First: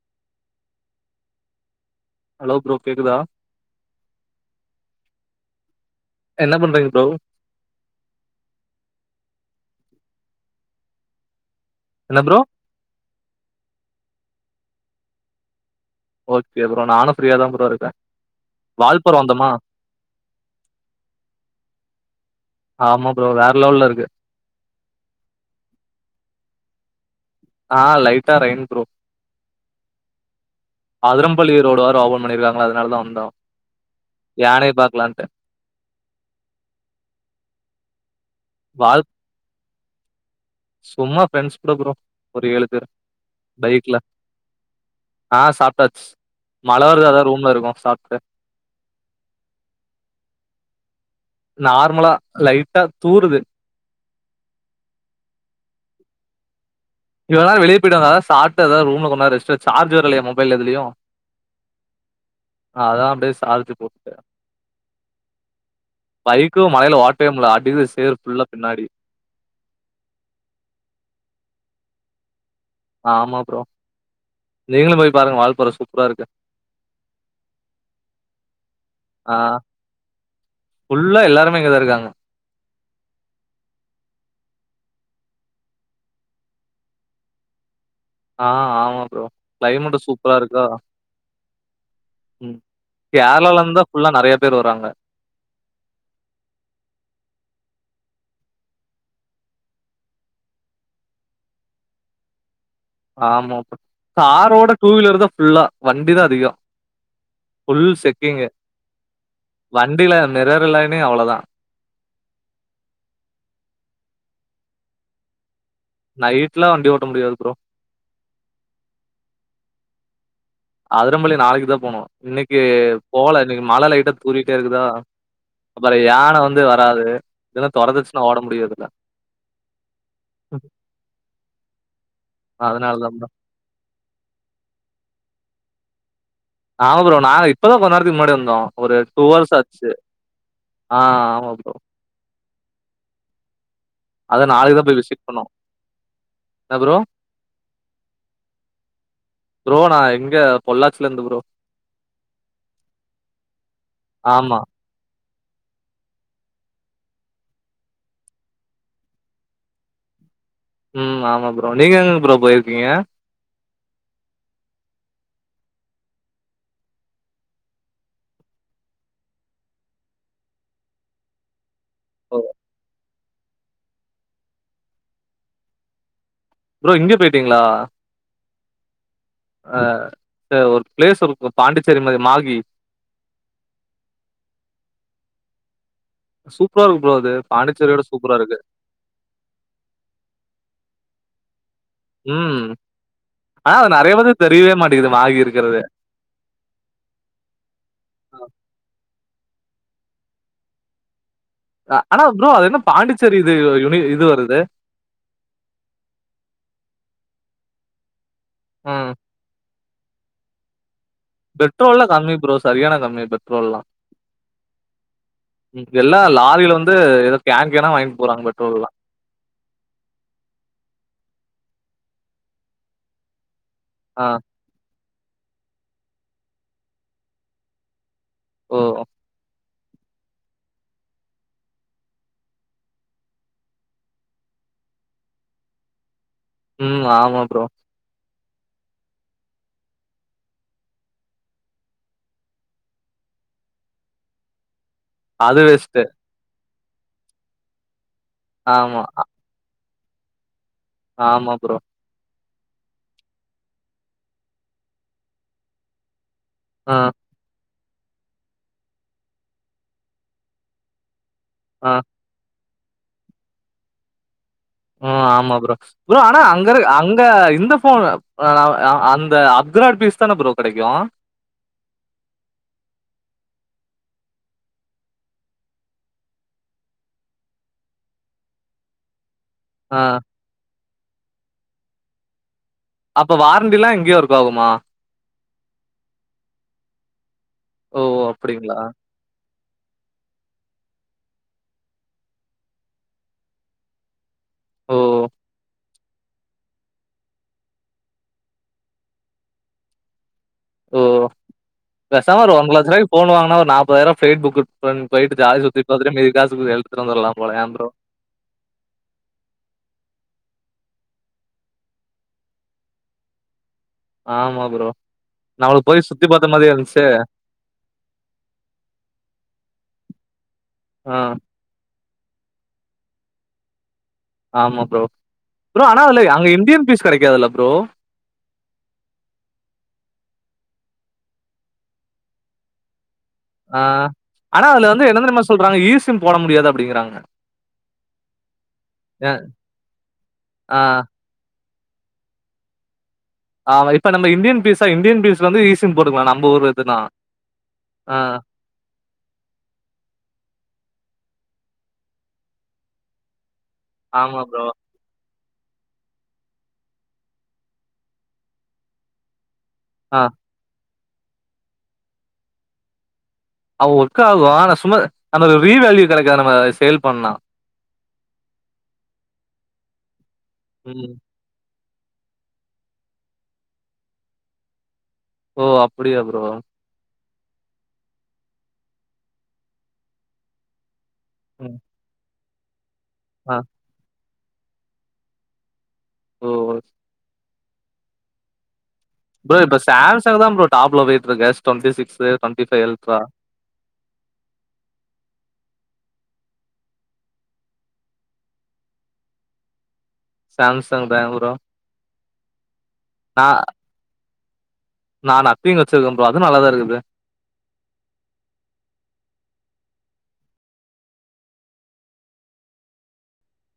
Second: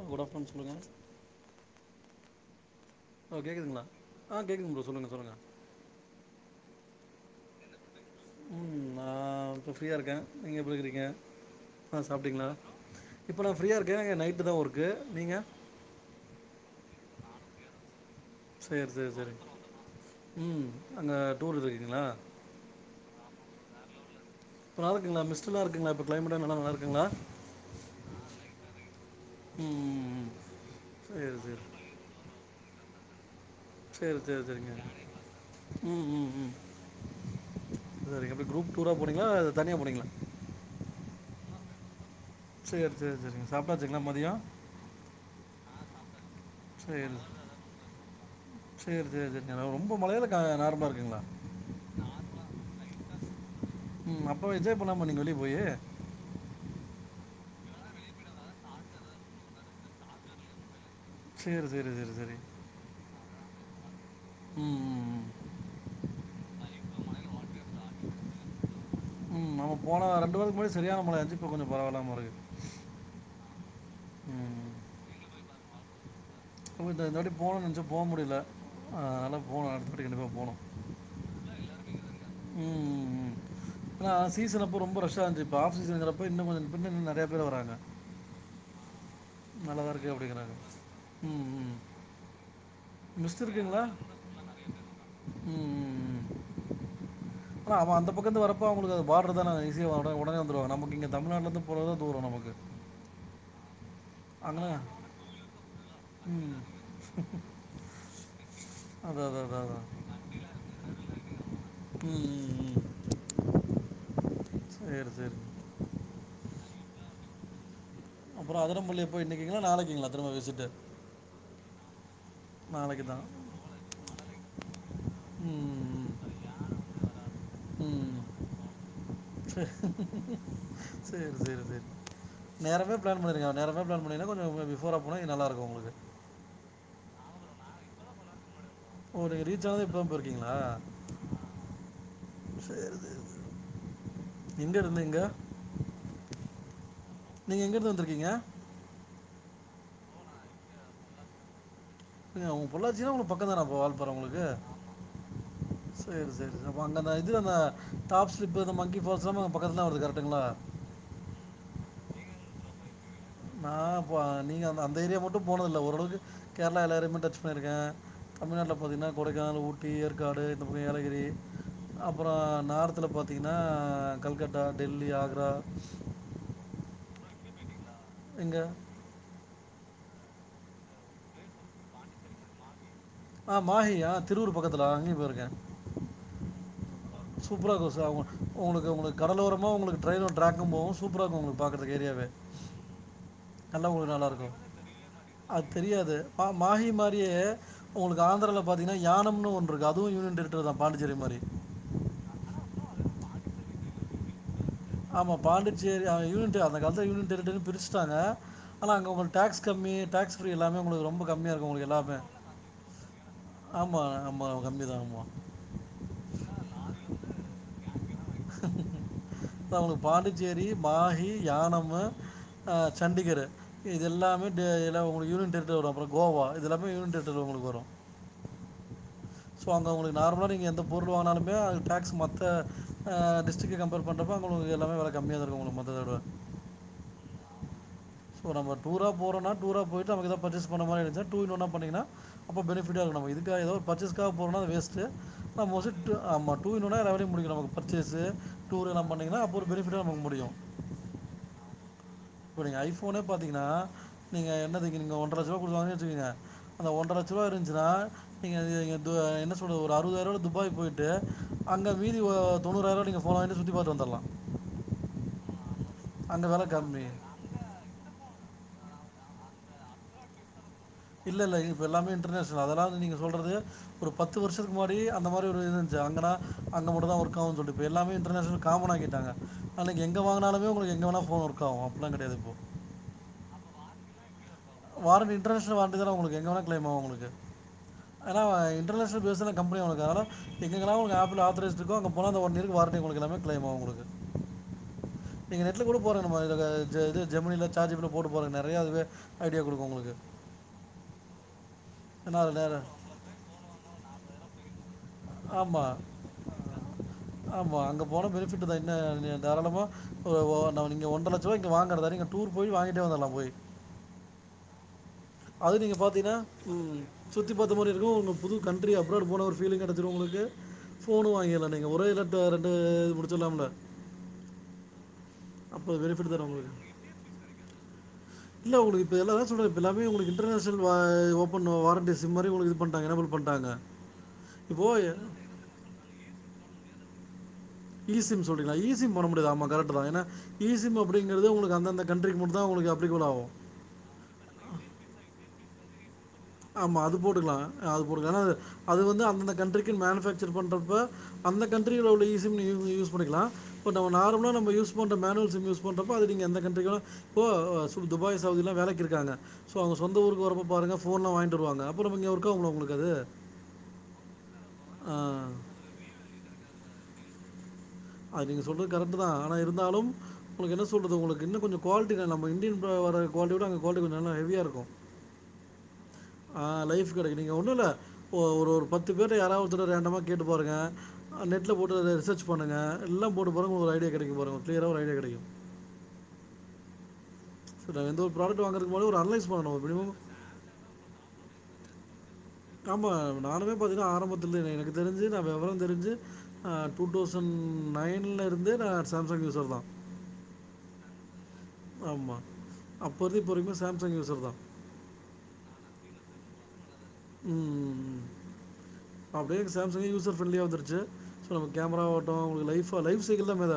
அ good afternoon சொல்லுங்க hello bro கேக்குதா ஓ கேக்குதுங்களா ஆ கேக்குதுங் ப்ரோ சொல்லுங்க சொல்லுங்க என்ன பண்றீங்க ப்ரோ நா இப்போ ஃப்ரீயா இருக்கே நீங்க எப்படி இருக்கிறீங்க ஆ என்ன ப்ரோ சாப்பிட்டீங்களா இப்ப நா ஃப்ரீயா இருக்கே நைட் க்குதா ஒர்க்கு நீங்க ஓகே ப்ரோ நானும ஃப்ரீயா தா ப்ரோ இருக்கே சேரி சேரி வால்பாற சேரிங் வந்தமா உம் அங்க டூர்ல இருக்கீங்களா ஆமா ப்ரோ வேற லெவல்ல இருக்கு இப்ப நல்ல இருக்குங்களா மிஸ்டுல இருக்குங்க இப்ப கிளைமேட நல்ல நல்ல இருக்குங்களா ஆ லைட்டா ரெயின் ப்ரோ ம் ம், ம். சரி அதரம்பள்ளி ரோடு வேற ஓபன் பண்ணிருக்காங் அதனால தா வந்தோ சேரி சேரி சேரிங்க யானைய பாக்கலான்ட்டு ம் ம் ம் சேரிங் எப்படி குரூப்டூரா வால் போனீங்களா தனியா போனீங்களா சும்மா ஃப்ரெண்ட்ஸ் கூட ப்ரோ ஒரு ஏழு பேர் சேரி சேரி சேரிங்க சாப்பிடாச்சுங்களா மதியோ தச் சேரி சேரி சேரி சேரிங்க ரொம்ப மழையில இல்ல க நார்மலா இருக் நார்மலா லைட்டா தூருது உ அப்போ என்ஜாய் பண்ணலாமே வெளிய போயீ இவ்ளோ நாள் வெளிய போய்டுவந்ததா அதா சாப்ட்டு ரூம்ல கொஞ்ச நேரோ ரெஸ்ட் எடுத்து சார்ஜு இல்லயா மொபைல்ல எதுலயு செரி செரி செரி செரி சார்ஜு போ பைக்கும் மலைல வாட்டவே முடில ஆட் உ அப்ப போன வா ரென்டு வாரதுக்கு முன்னாடி சரியான மழாயான்ச்சு இப்ப கொஞ்ச பரவால்ல முறைக்குது ஆமா ப்ரோ ம் நீங்களு போய் பாருங்க வாழ்பார சூப் ப்ராருக்கு [unintelligible] இந்த வாட்டி போனு நெனச்சே போ முடில ஆ ஆனா போனு அடுத்த வாட்டி கண்டிப்பா போனு ஃபுல்லா எல்லாருமே இங்கதான் இருக்காங்க. உ உ உ ஆனா சீசன் அப்ப ரொம்ப ரஷ் ப்பா இந்த பாசிசேங்ரப்போ இன்னு கொஞ்சோ இன்னு நெறைய பேர் வாறாங்க ஆ ஆமா ப்ரோ. கிளைமேட்டும் நல்லாதாருக்கு சூப்பரா அப்டிங்கிறாங்க இருக்கா. உ உ உ கேர்ளாலந் தா ஃபுல்லா நெறைய பேர் வராங்க ம் ம், அந்தப்பக்கருந்து வரப்ப அவளுக்கு அது பார்டர் தான ஈஸியா வாட உடனே வந்துருவாங்க நமக்கு இங்க தமிழ்நாட்டுல இருந்து போறதா தூரோ நமக்கு ஆமாப்போ அங்கே காரோட டூவீலர் தா ஃபுல்லா வண்டி தா அதிகோ ம் ஃபுல் செக்கிங்கு அதா தா தா தா தா வண்டில தா மிரர் இல்லைனே அவ்ளோதான். உ உ உ உ சேரி சேரி நைட்லா வண்டி ஓட்ட முடியாது ப்ரோ அப்றோ அதுரம்புள்ளி போய் இன்னிக்கீங்ளா நாளைக்குங்ளா திரும்ப விசிட் அதுரம்பல்லி நாளைக்கு தா போனு இன்னக்கு நாளைக்கு தான் போல இன்னக்கி மழ லைட்டா தூறிட்டே இருக்குதா அப்பறோ ம் யான வந்து வராது எதுனா ம், ம் தொறத்துச்சுனா ஓட முடியாதுல சேரி சேரி நேரமே பிளான் பண்ணிருங்க நேரமே பிளான் பண்ணீங்கன்னா கொஞ்சோ பிஃபோரா போனா நல்லாருக்கு ப்ரோ உங்களுக்கு ஆமா ப்ரோ நா இப்பதா கொஞ்ச நேரத்துக்கு முன்னாடி வந்தோ ஒருரீச்சாவதே இப்பதா போயிருக்கீங்ளா ஆ ஆமா ப்ரோ சேரி சேரி செரி அத எங்க நாளைக்கு தான் போய் இருந்து எங்க விசிட் பண்ணோம். என்ன ப்ரோ? நீங்க எங்க இருந்து வந்துருக்கீங்க ப்ரோ நா இங்க பொள்ளாச்சிலருந்து ப்ரோ ஏங்க ஒங்க பொள்ளாச்சினா உங்களு பக்கோந்தானப்ப வால்பாற உங்களுக்கு ஆமா. சேரி சேரி அப்ப அங்கந்த இது அந்த டாப் ஸ்லிப்பு அந்த மங்கி ஃபால்ஸ் எல்லாமே அங்க பக்கத்துலதா வருது கரெக்டுங்களா உ ஆமா ப்ரோ நீங்க எங்கங்க ப்ரோ போயிருக்கீங்க நா நீங்க அ அந்த ஏரியா மட்டு போனதில்ல ஓரளவுக்கு கேரளா எல்லாரையுமே டச் பண்ணிருக்க தமிழ்நாட்டுல பாத்தீங்கன்னா கொடைக்கானல் ஊட்டி ஏற்காடு இந்த பக்கோ ஏலகிரி அப்புறோ ஓ! நார்த்துல பாத் பாத்தீங்கன்னா கல்கத்தா டெல்லி ஆக்ரா ஃப்ரோ இங்யு போயிட்டீங்களா எங்க அ ஒரு பிளேஸ் இருக்கு பாண்டிச்சேரி மாரி மாகி ஆ மாஹியா திருவூர் பக்கத்துல அங்கயு போயிருக்க சூப் சூப்பராருக்கு சார் உங் உங்களுக்கு உங்குளுக்கு கடலோரமா உங்களுக்கு ட்ரைனு ட்ராக்கு போவு சூப்பராருக்கு உங்களுக்கு பாக்குறதுக்கு ஏரியாவே ம். ஆனா அது நெறைய நால்லவங்களுக்கு நல்லா பேத்துக்கு இருக்கு தெரியவே மாட்டேங்குது மாகி அத் இருக்கிறது. தெரியாது மாஹி மாரியே உங்களுக்கு ஆந்ராவுல பாத்தீங்கன்னா யானம் இன்னொன்று இருக்கு அதுவு யூயன் டேரக்டர்தா பாண்டிச்சேரி மாரி ஆனா ஃப்ரோ அது என்ன பாண்டிச்சேரி இது யுனி இது வருது ஆமா பாண்டிச்சேரி யூனிட்டு அந்த காலத்து யூனிட்டு இருந்தத பிருச்சுட்டாங்க ஆனா அங்க ம். உங்களுக்கு டேக்ஸ் கம்மி டேக்ஸ் எல்லாமே உங்களுக்கு ரொம் பெட்ரோல்லா கம்மி ஃப்ரோ சரியான கம்மி பெட்ரோல்லா ஆமாம் ஆமாம் கம்மி தான் ஆமாம் எல்லா லாரில வந்து ஏதோ கேன் கேன்னா வாங்கின் அப்ப அவங்களுக்கு பாண்டிச்சேரி மாஹி யானம் ம்மா ஆ சண்டிகரு ஆ இதெல்லாமே டேயில் ல்லா உங்களுக்கு யூனியன் வரு அப்பறோ கோவா இதெல்லாமே யூனியன் டென்டுலதா உங்களுக்கு வரு ஓ சோ அங்க உங்களுக்கு நார்மலா நீங்க எந்த பொருள் வாங்கனாலுமே அது டேக்ஸ் மத்த அ டெஸ்ட்டுக்கு கம்பேர் பண்றப்ப உங்களுக்கு எல்லாமே வெல கம்மியாதா இருக்கு உங்களுக்கு மத்தத விட ம் ஆமா ஃப்ரோ சோ நம்ம டூரா போறோன்னா டூரா போய்ட்டு ஏதாவது பர்சேஸ் பண்ண மாரி இருந்தா டூயின் ஒண்ணா பண்ணிங்கன்னா அப்ப பெனிஃப்டா இருக்கு நமக்கு இதுக்கா எதோ ஒரு பர்ச்சேஸ்காக போறோனா அது வேஸ் ஸு அது வேஸ்ட் ஒதட்டு ஆமாட் டூர்னவொனே எல்லா வேலயு முடிஞ்சிரு நமக்கு பர்ச்சேஸு டூர் ஆமா எல்லாம் பண்ணீங்கன்னா அப்ப ஒரு பெனிஃப்டா போ முடியு ஆமா ஃப்ரோ இப்ப நீங்க ஐஃப்போன்னே பாத்தீங்கன்னா நீங்க என்னது இங்க நீங்க ஒண்ர லட்சோ ரூவா குடுத்து வாங்கிங்க வெச்சுக்கங்க அந்த ஆ ஒன்ர லட்சரூவா இருஞ்ச்சு இதுதா நீங்க இது என்ன சொல்றது ஒரு அறுபதாயிருபால துபாய் போயிட்டு அங்க ஆ வீதி ஓ முன்னூறுவாய்ல நீங்க ஃபோன வாங்கிட்டு சுத்தி பாத்துட்டு வந்துருலா ம் ஆமா ஃப்ரோ ஃப்ரோ ஆனா விலை அங்க இரு கம்மி. அங்க இந்த ஃபோனு அ அந்த அப்கிராடு பீஸ்தான ஃப்ரோ இல்ல இல்ல இப்ப எல்லாமே இன்டர்நேஷனல் அதனால நீங்க சொல்றது ஒரு பத்து வருஷத்துக்கு முன்னடி அந்த மாரி ஒரு இது இருந்துச்சு அந்தனா அங்க மட்டு தா ஒர்க் ஆகு சொல்லிட்டு எல்லாமே இன்டர்நேஷனல் காமனாகிட்டாங்க அன்னைகி எங்க வாங்குனாலுமே உங்களுக் எங்கவேனா போன் ஒர்க் ஆகு அப்டிலா கிடையாது ப்ரோ அப்ப வாரண்டி எல்லா எங்கியோருக் வாரண்டி இண்டர்நேஷனல் வாரண்டி த உங்குளுக்கு எங்க வேணா கிளைம் ஆகு உங்களுக்கு ஓ அனா அப்டிங்களா இண்டர்நேஷனல் பேசுலன் கம்பனி உனக் ஆனா திங்ககிழம உங்க ஆப்பிள் ஆஃப்ரைஸ்ட் இருக்கு அங்க போனா அந்து ஒன் இயர்க்கி வாரண்டி உங்குளுக்கு எல்லாமே கிளைம் ஆகு ப்ரதர் ஓ நீங் என்னாச் த்துக் கூட போறது நம்ம இத இது ஜெமினியில சார்ஜிபிலோ போட்டு போற நெறைய அதுவே ஐடியா குடுக்கு உங்குளுக்கு உம் பேசாம ஒரு ஒன்ற நேரம் லட்ச ரூபாய்க்கு போனு வாங்குனா ஒரு நாப்பதாயிரம் ஃபேயிட் புக்கு ஆமா எடுத்துட்டு வந்துரலா போல ஏன் ஆமா ப்ரோ அங்க போன பெனிபிட்தா என்ன நீ தாராளமா ஒ ஓ எனா அவுன் ஒண்ற லட்ச ரூவா இங்க வாங்கறதா யாரு நீங்க டூர் போய் வாங்கிட்டே வந்தர்லா போய் ஆமா ப்ரோ அது நம்மளுக்கு நீங்க போய் சுத்தி பாத்தீங்கனா பாத்த மாரியே ம் இருந்துச்சு சுத்தி பாத்த மாரி இருக்கு உங்க புது கண்ட்ரி அப்ரோட் போன ஒரு பீலிங் கெடைச்சுரு உங்குளுக்கு ஆ போனு வாங்கிறலா நீங்க ஒரே இத இந்த ரெண்டேயை முடிச்சிலாம்ல ஆமா ப்ரோ ப்ரோ அப்போ ஆனா அதுல்ல பெனிஃபிட் தானே அங்க உங்களுக்கு இந்தியன் பீஸ் கிடைக்காதுல்ல ப்ரோ இல்ல உங்களுக்கு இப்ப எல்லாம் அதான் சொல்றேன். இப்ப செல் வா ஓப்பன்னு வாரண்டி சிம் மாரி உங்குளுக்கு இது பண்டாங்க ஏனா [unintelligible] ஆ ஆனா அதுல வந்து என்ன தெரிமா சொல்றாங்க ஈ சிம் போட முடியாது அப்பிடிங்கிறாங்க ஈசிம் சொல்றிங்ளா ஈசிம் போட முடியாது ஆமா கரெக்ட்டுதா ஆ ஈசிம் அப்பிடிங்கிறது உங்குளுக்கு அந்த இந்த கண்ட்ரிக்கு மட்டு தா உங்குளுக் அப் ஆமா இப்ப நம்ம இந்தியன் பீஸ்சா இந்தியன் பீஸ் வந்து ஈஸ் சிம் போட்டுக்குலா நம் ஆமா அது போட்டுக்குலா அது போட்டுக்க ஏனா அது வந்து அந்தந்த கண்ட்ரிக்கு மேனுபக்சர் பண்றப்ப அந்த கண்ட்ரில உள்ள ஈசிம் நீ யூ யூஸ் பண்ணிக்குலா பட் அவன் ஆமா நார்மலா ப்ரோ. நம்ம யூஸ் பண்ற மேனுவல் சிம் யூஸ் பண்றப்ப அது நீங்க எந்த கண்ட்ரிக் வேனா போ வோ சு துபாய் சவுதிலா வேலைக்கி இருக்காங்க சோ அவுங்க சொந்த ஆ ஊக்கு வரப்பு பாருங்க போன்லா வாயிந்தருவாங்க அப்புறம் இங்க ஒர்க்காகுங்களா உங்குளுக்கு அது அவ் ஒர்க்காகு ஆனா சும்மா ஆ. அந்த வீவேல்யூ கெடைக்கு நம்ம சேல் பண்ணா அது நீங்க சொல்றது கரெக்ட்டு தா ஆனா இருந்தாலும் உங்குளுக்கு என்ன ம். சொல்றது உங்குளுக் இன்னு கொஞ்சு கோல்ட்டில நம்ம இந்தியன் பே வர கோல்ட்டி விட உங்க கோல்ட்டி கொஞ்ச நல்ல எவியா இருக்கு ஓ அப் அப்டியா ப்ரோ நீங்க ஒன்னு இல்ல ஒரு ஒரு பத்து பேர் யாராவதுட ரேண்டமா கேட்டு பாருங்க நெட்ல ம். போட்டுறத சர்ச் போண்ணுங்க எல்லா போட்டு ஆ. பாருங்க உங்களுக்கு ஐடியா கெடைக்கு கிளியரா ஒரு ஐடியா கெடைக்கு ஓ ஒ ச வந்து ப்ரோடக்ட் வாங்கறது ப்ரோ இப்ப சாம்சங் தா ப்ரோ டாப்ல போயிட்டு இருக்கு டொன்டிசிக்ஸ் ஆமா நானுமே பாத்தீங்கன்னா ஆரம்பத்துல எனக்கு தெரிஞ்சு நா வெவர தெரிஞ்சு ஆ டூ தௌசண்ட் நைன்ல இருந்து நா சாம்சங் யூசர் தா சாம்சங் பேங் ப்ரொ ஆமா அப்பவெ போரிமா சாம்சங் யூசர் தா நா அப்பிங்குவச்சிருக்கே அதுவு நல்லாதா இருக்குது ம் ம் அப்டியே சாம்சங்கு யூசர் ஃப்ரெண்ட்லியா வந்துருச்சு கேமரா வாட்டு ஒரு லைஃப் சைடுல மொத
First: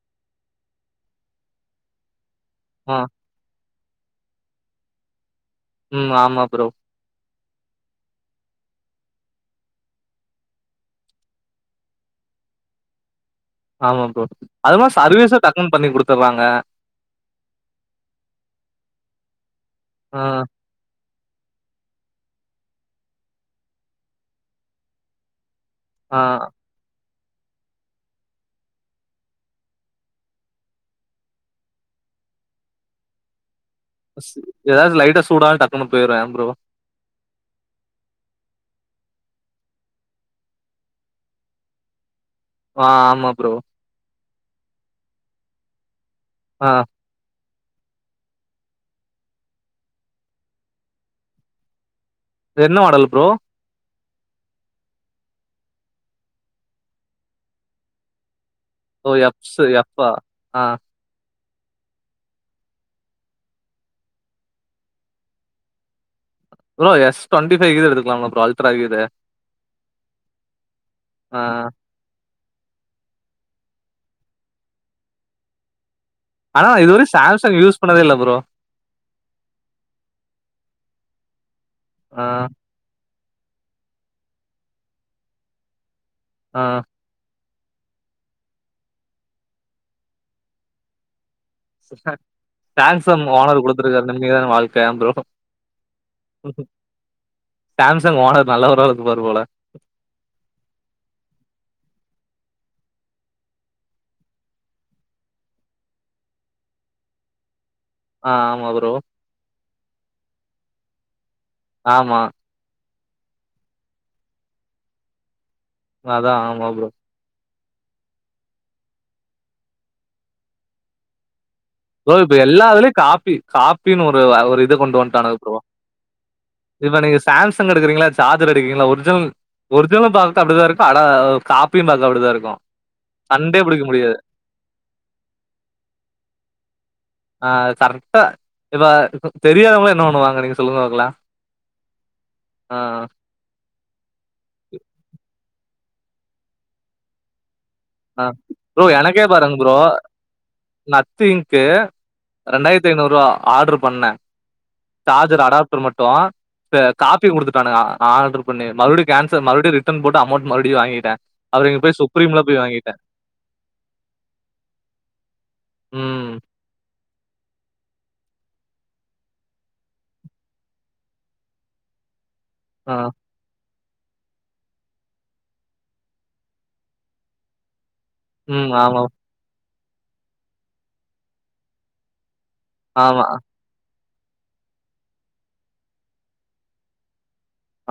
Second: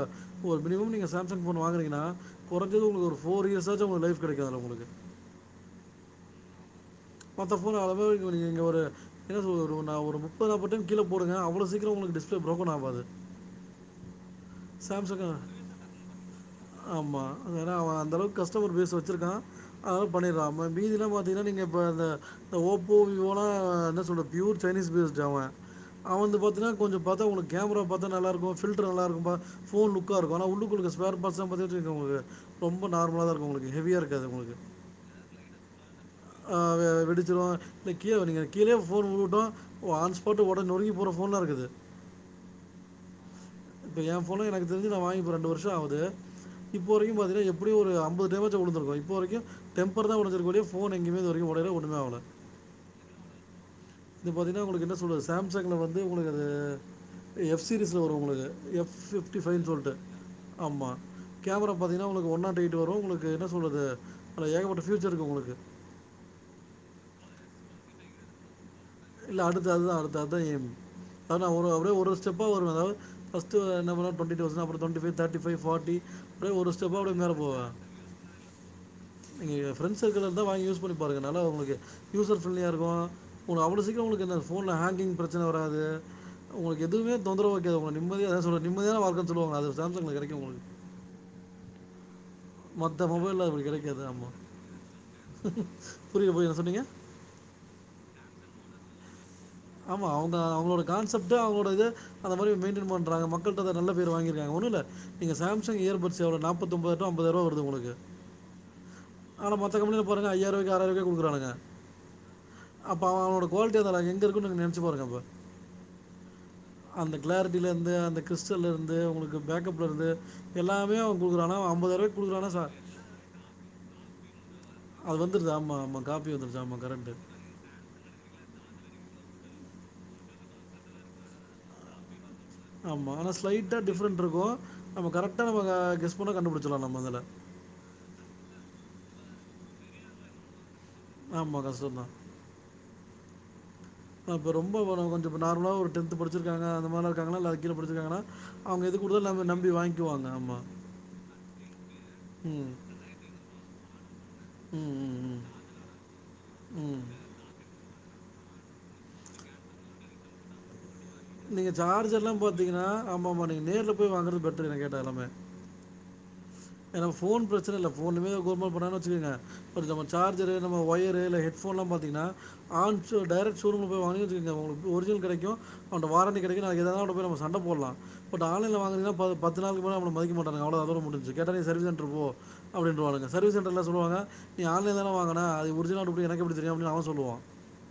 ஒரு மினிமம் நீங்க சாம்சங் போன் வாங்குனிங்கன்னா குறைஞ்சது ஆ. உங்களுக் ஒரு போர் இயர்ஸ் தச்சும் உங்க லைஃப் கிடைக்கதுல்ல உங்களுக்கு ம் ஆமா ப்ரோ மத்த ஃபோனு அதாவது இங்க ஒரு என்ன சொல்றது ஒரு நா ஒரு முப்பது அம்பது டைம் கீழே போடுங்க அவ்ளவு சீக்கிரம் உங்களுக்கு டிஸ்பிளே ப்ரோக்கன் ஆகாது ஆமா ப்ரோ. அதுவும் சம்சங்க சர்வீஸும் டக்குன்னு பண்ணி குடுத்துடுறாங்க. ஆமா ஏன அவ அந்த அளவுக்கு கஸ்டமர் பேஸ் வச்சிருக்கா அதானால் ஆ. பண்ணிட்ரா பீதிலா இத நீங்க ஓப்போ விவோலா என்ன சொல்ற ப்யூர் சைனீஸ் பீஸ்டு அவ ஆ. அவுந்து பாத்தீன்னா கொஞ்ச பாத்தா உங்களுக்கு கேமரா பாத்தா நல்லா இருக்கு ஃபில்டர் நல்லா இருக்கு ஃபோன் லுக்காக இருக்கு ஆனா உள்ளுக்குள் ஸ்பேர் பார்ட்ஸ்லா பாத்தின்னா உங்களுக்கு ரொம்ப நார்மலாக இருக்கு உங்களுக்கு ஹெவியாக இருக்காது ஏதாது லைட்டா சூடா டக்குன்னனு போய்டு ஹ வெ வெடிச்சிரு க் கீழே வங்க கீழே போன் டு ஆன்ஸ்பாட்ல உட நொறுங்கி போற ஃபோன்லா இருக்குது ஆ ஆமா ப்ரோ இப்போ என் போனே எனக்கு தெரிஞ்ச நா வாங்கி ரெண்டு வருஷ ஆகுது ஆ இப்ப வரைக்கு பாத்தீங்கன்னா எப் எப்டியு ஒரு ஐம்பது டைமாச்சு உழுந்துறுக்கு இப்ப வரைக்கு டெம்பர் தா ஒடஞ்சிஒழிய ஃபோன் எங்கயுமே உடையள ஒண்ணுமே ஆகல என்ன மாடல் ப்ரோ இது பாத்தீங்கன்னா உங்களுக்கு என்ன சொல்றது சாம்சங்ல வந்து உங்களுக்கு அது எப் சீரிஸ்ல வரு உங்களுக்கு எஃப் ஓ ஃபிப்டி எஃப்ஸ் ஃபைனு சொல்ட்டு எஃப்பா ஆ ஆமா கேமரா பாத்தீங்கன்னா உங்களுக்கு ஒன் நாட் எயிட் வரும் உங்களுக்கு என்ன சொல்றது ஏகப்பட்ட ஃபியூச்சர் இருக்கு உங்களுக்கு ப்ரோ எக்ஸ் ட்டுவன்டிஃபைவ்கீது எடுக்கலாமா ப்ரோ அல் இல்ல அடுத்து அதுதா அடுத்து அதா ஏம் ஆ ஆனா ஒரு அப்டே ஒரு ஸ்டெப்பா வரு அதாவு ஃபஸ்ட்டு என்ன பண்ண டொண்டி தௌச அப்பற டொன்ட்டி ஃபை தேட்டி ஃபை ஃபாட்டி அப்டிய ஆனா ஒரு ஸ்டெப்பா இதுவரையு அப்டி மேல போவ சாம்சங் யூஸ் பண்ணதே இல்ல ப்ரோ நீங்க ஏ ஃப்ரண்ட்ஸ் சர்க்கள்லருந்தா வாங்கி யூஸ் பண்ணி பாருங்க நல்லா உங்ளுக்கு ஆ யூசர் ஃப்ரெண்ட்லியா இருக்கு [unintelligible] அவ்ள சீக் கிரொ ஒங்களுக்கு இந்த ஃபோன்ல ஹேங்கிங் பிரச்சன வராது ஆ உங்களுக்கு எதுவுமே தொந்தரவு ஒங்க நிம்மதியா அதா சொல்ற நிம்மதியான வாழ்க்கன் சொல்லுவாங்கல அது ஸாம்ஸங்கல கெடைக்கு உங்களுக்கு [unintelligible] மற்ற சாம்சங் மொபைலில் ஓனர் அப்படி கிடைக்காது குடுத்துருக்காரு ஆமாம் நிம்மதியான வாழ்க்க ஏம் ப்ரோ புரியல போய் என்ன சொன்னீங்க சாம்சங் ஓனர் நல்லவரா இருந்துப்பாரு போல ஆமா அவுங்க அவுங்ளோட கான்செப்ட்டு அவுங்ளோட இது அந்த மாரி மெயின்டென் பண்றாங்க மக்கள்ட்ட அதா நல்ல பேர் வாங்கிர்காங்க ஒன்னுல்ல இங்க சாம்சங் இயர்பட்ஸ் எவ்ளொ நாப்பத்தொம்பது டூ அம்பதாயருவா வருது உங்களுக்கு ஆ ஆமா‌ ப்ரோ மத்த கம்பெனில பாருங்க ஐயாருவாய்க்கொ ஆறாய்றவாய்க்கோ குடுக்குறானுங்க ஆமா அப்ப அவ அவனோட குவாலிட்டி அதாதா எங்க இருக்குன்னு நென்ச்சு பாருங்க அப்ப அதா ஆ அந்த க்ளாரி ட்டிலெந்து அந்த கிறிஸ்டல்லெர்ந்து உங்களுக்கு பேக்கப்லெர்ந்து எல்லாமே அவங் குடுக்குறாங்க ப்ரோ இப்ப எல்லா இதுலயு காப்பி காப்பினு ஒரு ஒரு இ து கொண்டு அது வன்டாணுங்க வந்துடுது ப்ரொ ஆமாம் ஆமாம் காப்பி வந்துடுச்சு ஆமாம் இப்ப கரெக்டு நீங்க சாம்சங் எடுக்குறீங்களா சார்ஜர் எடுக்கீங்களா ஒரிஜினல் ஒரிஜினலு பாத்த அப்டிதா இருக்கு அட காப்பியு பாக்க அப்டிதா இருக் ஆமா ஆனா ஸ்லைட்டா டிஃப்ரெண்ட்ருக்கு நம்ம கரெக்டா நம்ப க கெஸ் பண்ணா ஆ கரெக்டா இப்ப தெரியாதவ்ங்ளா என்ன பண்ணுவாங்க நீங்க சொல்லுவாங்களா ஆமாம் ஆ ஆ இப்ப ரொம்ப பண கொஞ்ச ப நார்மலா ஒரு டென்த்து படுச்சுருக்காங்க அந்த மார்ல இருக்காங்கனால்ல அது ஆ ப்ரோ எனக்கே பாருங்க ப்ரோ வாங்கிக்குவாங்க ஆமாம் நத்திங்க்கு ம் ரெண்டாயிரத்தய்னூருவா ஆட்ரு பண்ணே ம் ம் ம் சார்ஜர் அடாப்டர் மட்டு த ம் காப்பி குடுத்துட்டானுங்கா ஆட்ரு பண்ணி மறுபுடி கேன்சல் மறுபுடி ரிட்டன் போட்டு அமௌண்ட் மறுபுடி வாங்கிட்டே அப்புறோ நீங்க இங்க போய் சுப்ரீம்ல சார்ஜர்லாம் போய் பாத்திங்கனா வாங்கிட்டே ஆமா ஆமா நீங்க நேர்ல போய் வாங்குறது பெட்ரு என்ன கேட்டாலுமே ம் எனக்கு ஃபோன் பிரச்சன இல்ல ஃபோனுமே [unintelligible] வச்சுக்கங்க [unintelligible] நம்ம சார்ஜரு நம்ம ஒயரு இல்ல ஹெட்ஃபோன்லா பாத்திங்கனா ஆ ஆன் ஷோ டரெக்க்ஷ துருபு போய் வாங்கி வச்சிக்கங்க ஒங்களுக்கு ஒரிஜினல் கெடைக்கு அவண்ட வாரண்டி கெடைக்கு நாளைக்கு எதாவது ஒன்னு போய் நம்ப சண்ட போல்லா பட் ம் ஆன்லைன்ல ஆமா வாங்கறதுனா பா பாத் எதிராளி பூரா நம்பள மதிக்க மாட்டானுக அவ்ளோதா அதோட முடிஞ்சு கேட்டா நீ சர்வீஸ் சென்டரு போ ஆமா அப்டின்றுவானுங்க சர்வீஸ் சென்டர்ல சொல்லுவாங்க நீ ஆன்லைன்ல தான வாங்கன அது ஒரிஜினலா டூப்ளிகேட்டா எனக்கு எப்படி தெரியு அப்டினு அவ சொல்லுவா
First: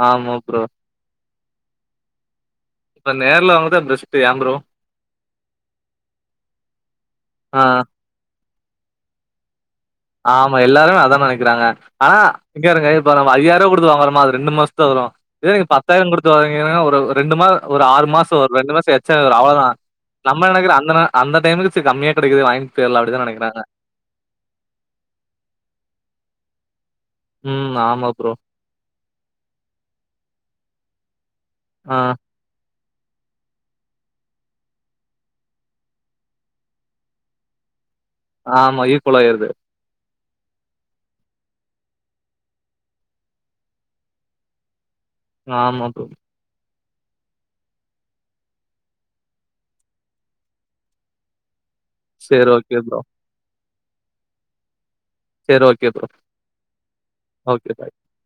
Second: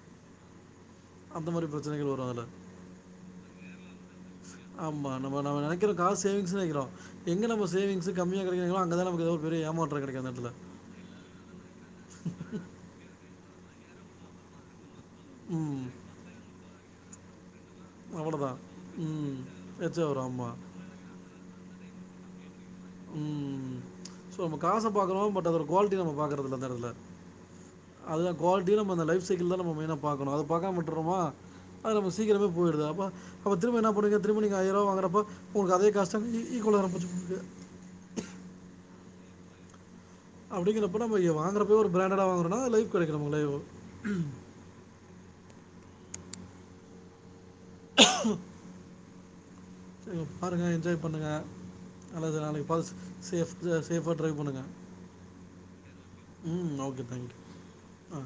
ஆமா ப்ரோ அந்த மாரி பிரச்சனைகள் வரு அதுல இப்ப நேர்ல வாங்கற்தா [unintelligible] ப்ப ய ப்ரோ ஆமாம் நம்ம நம்ம நெக்கிறோ காசு சேவிங்ஸ்சு நெனைக்கிறோ எங்க ஆ நம்ம ஆ சேவிங்ஸு கம்மியா இருக்கு நெனைக்கிறிங்ளோ அங்கதா நமக்கு ஏதோ ஒரு பெரிய ஏமா ஆமா எல்லாருமே அதான நெனைக்கறாங்க ஆனா இங்க பாருங்க இப்ப நம்ம ஐய்யாயருவா குடுத் த்து வாங்கறமா அது ரெண்டு மாச [unintelligible] இதுவே நீங்க ம் பத்தாயிரம் குடுத்து வாங்குனீங்கனா ஒரு ரெண்டு மா ஒரு ஆறு மாசோ ஒரு அவ்வளோதான் ரெண்டு மாசோ எக்சா வரு ம் அவ்ளோதா எச்சா வரும் நம்ப ஆமாம் நெனக்ரோ அந்த நே அந்த டைம்க்கு சு கம்மியா கெடைக்குது வாங் இப்ப எல்லா அப்டிதா நெனைக்றாங்க பாக்குரோ பட் அதோட குவாலிட்டி நம்ம பாக்றது இல்ல அதான இதுல ம் ஆமா அதுதா ப்ரோ. குவாலிட்டியு நம்ம அந்த லைஃப் சைக்கிள் தா நம்ம மெயினா பாக்கணு அத பாக்காம விட் ட்டுறோமா அது ஆ நமக்கு சீக்கிரமே போய்டுதாம் ப்ப அப்ப திரும்ப என்ன பண்ணுவீங்க திரும்ப நீங்க ஐயாயிரூவா வாங்குறப்ப உங்களுக்கு அதே காஸ்தான இ ஈக்குவளா வர [unintelligible] ஆமா ஈக்குவல் ஆயிற்து அப்டிங்கறப்ப நம்ம எ வாங்குறப்பவே ஒரு பிராண்டடா வாங்குறோன்னா லைஃப் கெடைக்கு நமக்கு லைஃப் வரு ஆமா ப்ரோ ம் பாருங்க என்ஜாய் பண்ணுங்க நல்லது சரி நாளைக்கு ஓகே பாஸ் ப்ரோ. சேஃப் ச சேஃபா ட்ரைவ் பண்ணுங்க சேர் okay bro thank you okay bye ஆ